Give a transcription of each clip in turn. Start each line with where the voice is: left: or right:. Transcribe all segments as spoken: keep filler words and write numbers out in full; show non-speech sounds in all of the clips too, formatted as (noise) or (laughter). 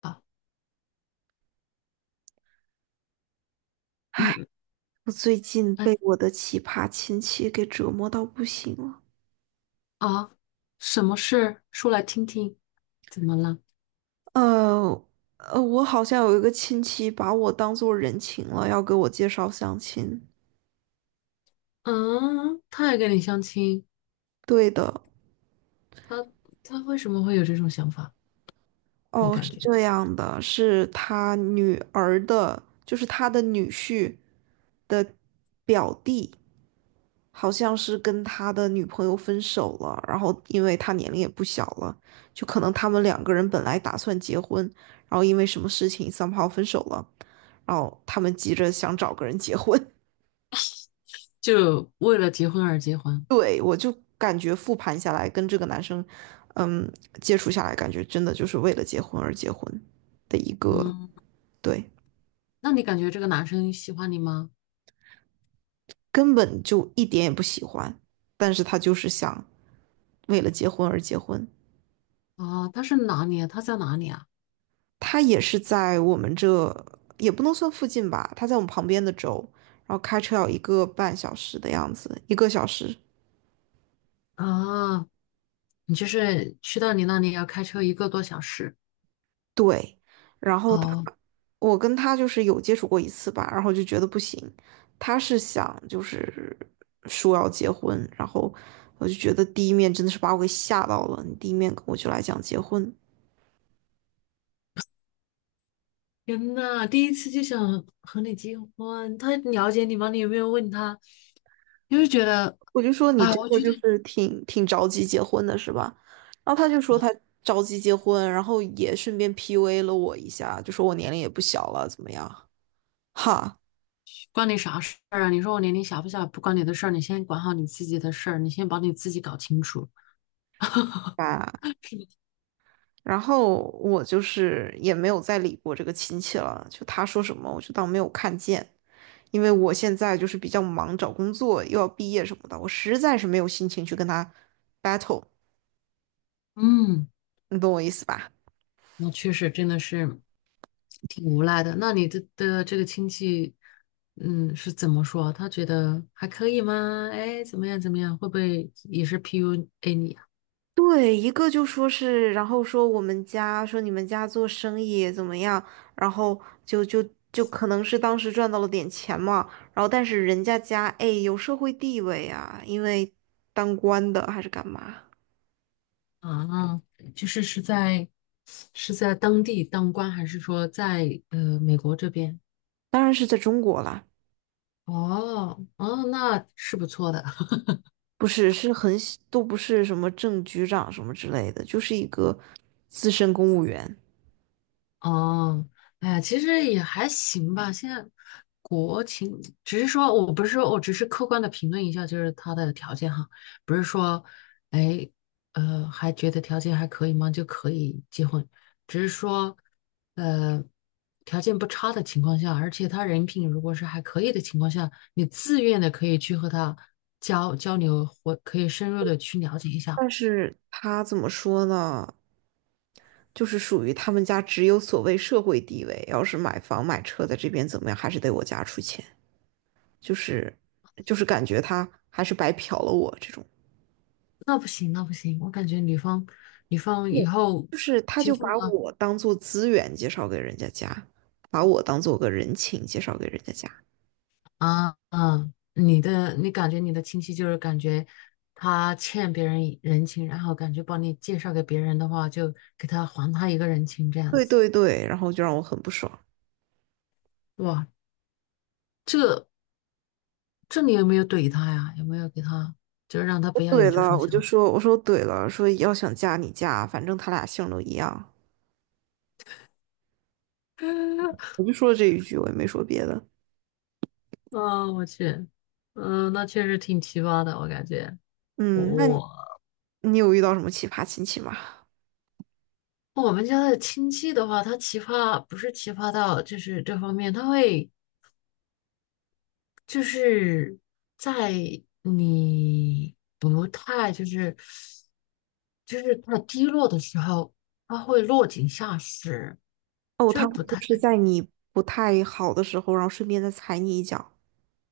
left: 啊，
right: 唉，
left: 嗯，
right: 我最近
left: 哎
right: 被我的奇葩亲戚给折磨到不行了。
left: 啊，什么事？说来听听。怎么了？
right: 呃呃，我好像有一个亲戚把我当做人情了，要给我介绍相亲。
left: 嗯，他也跟你相亲，
right: 对的。
left: 他他为什么会有这种想法？你
right: 哦，
left: 感
right: 是
left: 觉
right: 这样的，是他女儿的，就是他的女婿的表弟。好像是跟他的女朋友分手了，然后因为他年龄也不小了，就可能他们两个人本来打算结婚，然后因为什么事情 somehow 分手了，然后他们急着想找个人结婚。
left: 就为了结婚而结
right: (laughs)
left: 婚？
right: 对，我就感觉复盘下来，跟这个男生，嗯，接触下来，感觉真的就是为了结婚而结婚的一个。
left: 嗯，
right: 对，
left: 那你感觉这个男生喜欢你吗？
right: 根本就一点也不喜欢，但是他就是想为了结婚而结婚。
left: 啊，他是哪里啊？他在哪里啊？
right: 他也是在我们这，也不能算附近吧，他在我们旁边的州，然后开车要一个半小时的样子，一个小时。
left: 啊，你就是去到你那里要开车一个多小时。
right: 对，然后他，
left: 哦，
right: 我跟他就是有接触过一次吧，然后就觉得不行，他是想就是说要结婚，然后我就觉得第一面真的是把我给吓到了，你第一面跟我就来讲结婚。
left: 天呐，第一次就想和你结婚，他了解你吗？你有没有问他？就是觉得，
right: 我就说你
left: 啊，
right: 这
left: 我
right: 个
left: 觉
right: 就
left: 得。
right: 是挺挺着急结婚的是吧？然后他就说
left: 啊
right: 他着急结婚，然后也顺便 P U A 了我一下，就说我年龄也不小了，怎么样？哈
left: 关你啥事儿啊？你说我年龄小不小，不关你的事儿，你先管好你自己的事儿，你先把你自己搞清楚。
right: 啊！然后我就是也没有再理过这个亲戚了，就他说什么我就当没有看见，因为我现在就是比较忙，找工作又要毕业什么的，我实在是没有心情去跟他 battle，
left: 嗯，
right: 你懂我意思吧？
left: 我确实真的是挺无奈的。那你的的这个亲戚，嗯，是怎么说？他觉得还可以吗？哎，怎么样怎么样？会不会也是 P U A 你
right: 对，一个就说是，然后说我们家说你们家做生意怎么样，然后就就就可能是当时赚到了点钱嘛，然后但是人家家哎有社会地位啊，因为当官的还是干嘛，
left: 啊？啊，就是是在是在当地当官，还是说在呃美国这边？
right: 当然是在中国啦，
left: 哦哦，那是不错的。
right: 不是是很小都不是什么正局长什么之类的，就是一个资深公务员。
left: 哦，哎呀，其实也还行吧。现在国情，只是说我不是说我只是客观的评论一下，就是他的条件哈，不是说，哎，呃，还觉得条件还可以吗？就可以结婚，只是说，呃，条件不差的情况下，而且他人品如果是还可以的情况下，你自愿的可以去和他交交流，或可以深入的去了解一下。
right: 但是他怎么说呢？就是属于他们家只有所谓社会地位，要是买房买车在这边怎么样，还是得我家出钱，就是就是感觉他还是白嫖了我这种。
left: 那不行，那不行，我感觉女方女方以
right: 对，
left: 后
right: 就是他
left: 结
right: 就
left: 婚
right: 把
left: 了。
right: 我当做资源介绍给人家家，把我当做个人情介绍给人家家。
left: 啊嗯，你的你感觉你的亲戚就是感觉他欠别人一人情，然后感觉帮你介绍给别人的话，就给他还他一个人情这样
right: 对
left: 子。
right: 对对，然后就让我很不爽。
left: 哇，这这你有没有怼他呀？有没有给他就是让他
right: 我
left: 不要
right: 怼
left: 有这
right: 了，
left: 种
right: 我就
left: 想法？
right: 说我说怼了，说要想嫁你嫁，反正他俩姓都一样，
left: (laughs)
right: 我就说了这一句，我也没说别的。
left: 啊，我去，嗯，那确实挺奇葩的，我感觉。
right: 嗯，那你
left: 我
right: 你有遇到什么奇葩亲戚吗？
left: 我们家的亲戚的话，他奇葩不是奇葩到就是这方面，他会。就是在你不太就是就是太低落的时候，他会落井下石，
right: 哦，
left: 就
right: 他
left: 是不
right: 会就
left: 太。
right: 是在你不太好的时候，然后顺便再踩你一脚。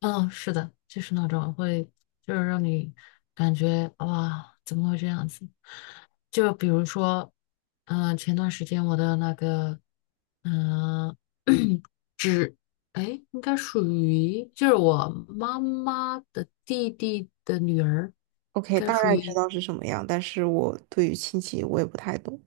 left: 嗯，是的，就是那种会，就是让你感觉哇，怎么会这样子？就比如说，嗯、前段时间我的那个，嗯、(clears throat) 只，哎，应该属于就是我妈妈的弟弟的女儿，应
right: OK，
left: 该
right: 大
left: 属
right: 概知
left: 于
right: 道是什么样，但是我对于亲戚我也不太懂。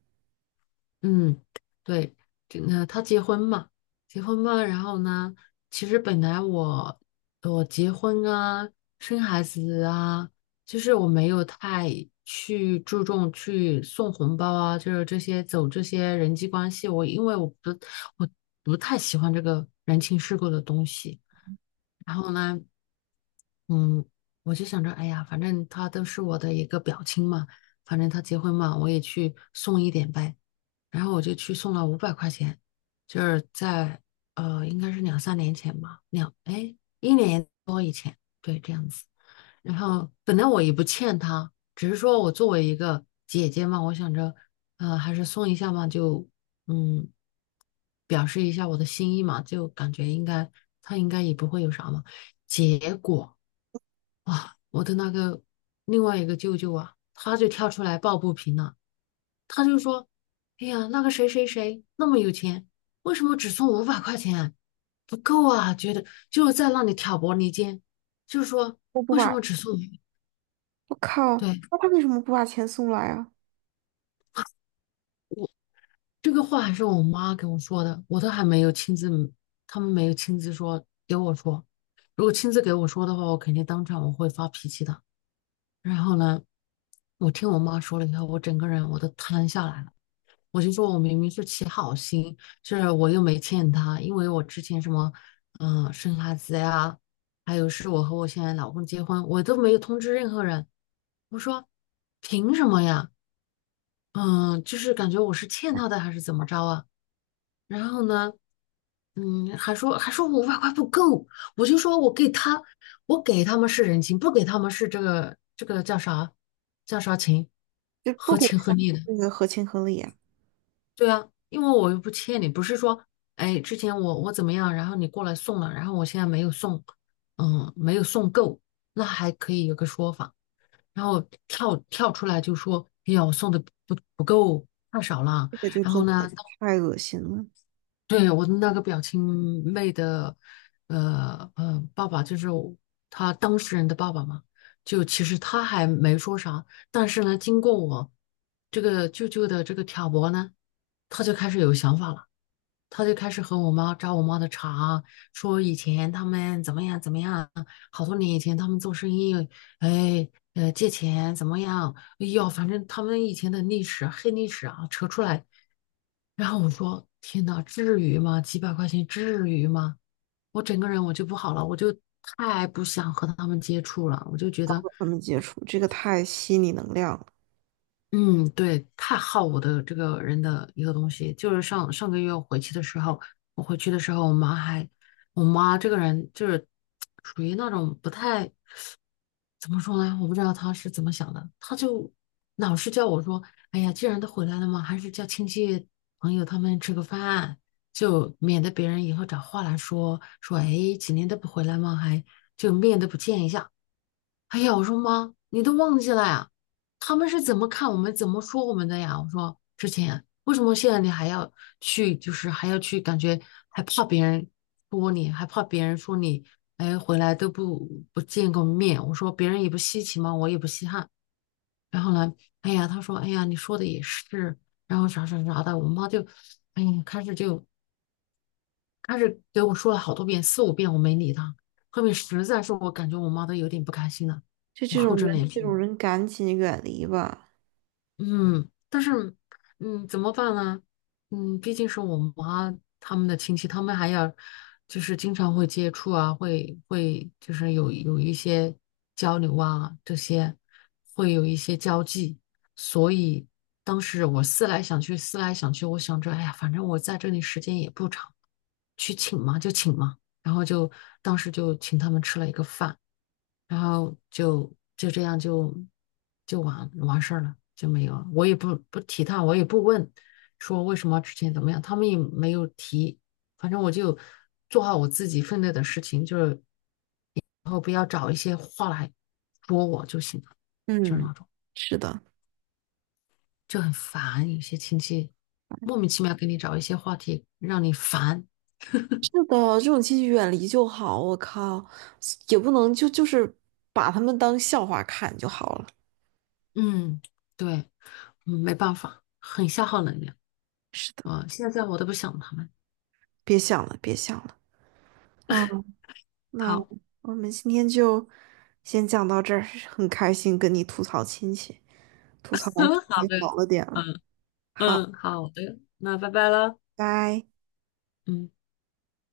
left: 嗯，对，这个他结婚嘛，结婚嘛，然后呢，其实本来我我结婚啊，生孩子啊，就是我没有太去注重去送红包啊，就是这些走这些人际关系，我因为我不我不太喜欢这个人情世故的东西，然后呢，嗯，我就想着，哎呀，反正他都是我的一个表亲嘛，反正他结婚嘛，我也去送一点呗。然后我就去送了五百块钱，就是在呃，应该是两三年前吧，两哎一年多一对这样。然后本来我也不欠他，只是说我作为一个姐姐嘛，我想着呃还是送一下嘛，就嗯表示一下我的心意嘛，就感觉应该他应该也不会有啥嘛。结果啊，我的那个另外一个舅舅啊，他就跳出来抱不平了。他就说：“哎呀，那个谁谁谁那么有钱，为什么只送五百块钱啊不够啊！觉得就是在那里挑拨离间，就是说
right: 我不
left: 为什么
right: 把，
left: 只送你？
right: 我靠，
left: 对，
right: 那他为什么不把钱送来啊？
left: 这个话还是我妈给我说的，我都还没有亲自，他们没有亲自说给我说。如果亲自给我说的话，我肯定当场我会发脾气的。然后呢，我听我妈说了以后，我整个人我都瘫下来了。我就说我明明是起好心，是我又没欠他，因为我之前什么，嗯、生孩子呀，还有是我和我现在老公结婚，我都没有通知任何人。我说凭什么呀？嗯，就是感觉我是欠他的还是怎么着啊？然后呢，嗯，还说还说我五百块不够，我就说我给他，我给他们是人情，不给他们是这个这个叫啥叫啥情，
right: 就不
left: 合
right: 给
left: 情合
right: 他
left: 理的。
right: 那个合情合理啊？
left: 对啊，因为我又不欠你，不是说，哎，之前我我怎么样，然后你过来送了，然后我现在没有送，嗯，没有送够，那还可以有个说法，然后跳跳出来就说，哎呀，我送的不不够，太少了，
right: 这个就
left: 然
right: 真
left: 后
right: 的
left: 呢，(laughs)
right: 太恶心了。
left: 对我的那个表亲妹的，呃呃，爸爸就是我他当事人的爸爸嘛，就其实他还没说啥，但是呢，经过我这个舅舅的这个挑拨呢，他就开始有想法了。他就开始和我妈扎我妈的茬，说以前他们怎么样怎么样，好多年以前他们做生意，哎，呃，借钱怎么样？哎呦，反正他们以前的历史黑历史啊，扯出来。然后我说：“天呐，至于吗？几百块钱至于吗？”我整个人我就不好了，我就太不想和他们接触了，我就觉
right: 不
left: 得
right: 跟他们接触，这个太吸你能量了。
left: 嗯，对，太耗我的这个人的一个东西，就是上上个月我回去的时候，我回去的时候，我妈还，我妈这个人就是属于那种不太，怎么说呢？我不知道她是怎么想的，她就老是叫我说，哎呀，既然都回来了嘛，还是叫亲戚朋友他们吃个饭，就免得别人以后找话来说，说，哎，几年都不回来嘛，还就面都不见一下。哎呀，我说妈，你都忘记了呀？他们是怎么看我们、怎么说我们的呀？我说之前为什么现在你还要去，就是还要去，感觉还怕别人说你，还怕别人说你，哎，回来都不不见个面。我说别人也不稀奇嘛，我也不稀罕。然后呢，哎呀，他说，哎呀，你说的也是，然后啥啥啥的，我妈就，哎呀，开始就开始给我说了好多遍，四五遍，我没理他。后面实在是我感觉我妈都有点不开心了，
right: 就
left: 我
right: 这种
left: 厚着
right: 人，
left: 脸
right: 这种
left: 皮。
right: 人赶紧远离吧。
left: 嗯，但是，嗯，怎么办呢？嗯，毕竟是我妈他们的亲戚，他们还要就是经常会接触啊，会会就是有有一些交流啊，这些会有一些交际，所以当时我思来想去，思来想去，我想着，哎呀，反正我在这里时间也不长，去请嘛就请嘛，然后就当时就请他们吃了一个饭。然后就就这样就就完完事儿了，就没有了。我也不不提他，我也不问说为什么之前怎么样，他们也没有提。反正我就做好我自己分内的事情，就是然后不要找一些话来说我就行了，就是
right: 嗯，
left: 那种
right: 是的。
left: 就很烦。有些亲戚莫名其妙给你找一些话题让你烦，
right: 是的，这种亲戚远离就好。我靠，也不能就就是把他们当笑话看就好了。
left: 嗯，对，嗯没办法，很消耗能量
right: 是的，
left: 啊。现在我都不想他们。
right: 别想了，别想了。啊，那
left: 好。
right: 我们今天就先讲到这儿，很开心跟你吐槽亲戚，吐槽
left: (laughs)
right: 完
left: 嗯，好
right: 也
left: 的，
right: 好了点了。
left: 嗯
right: 好，
left: 嗯，好的，那拜拜了，
right: 拜。
left: 嗯。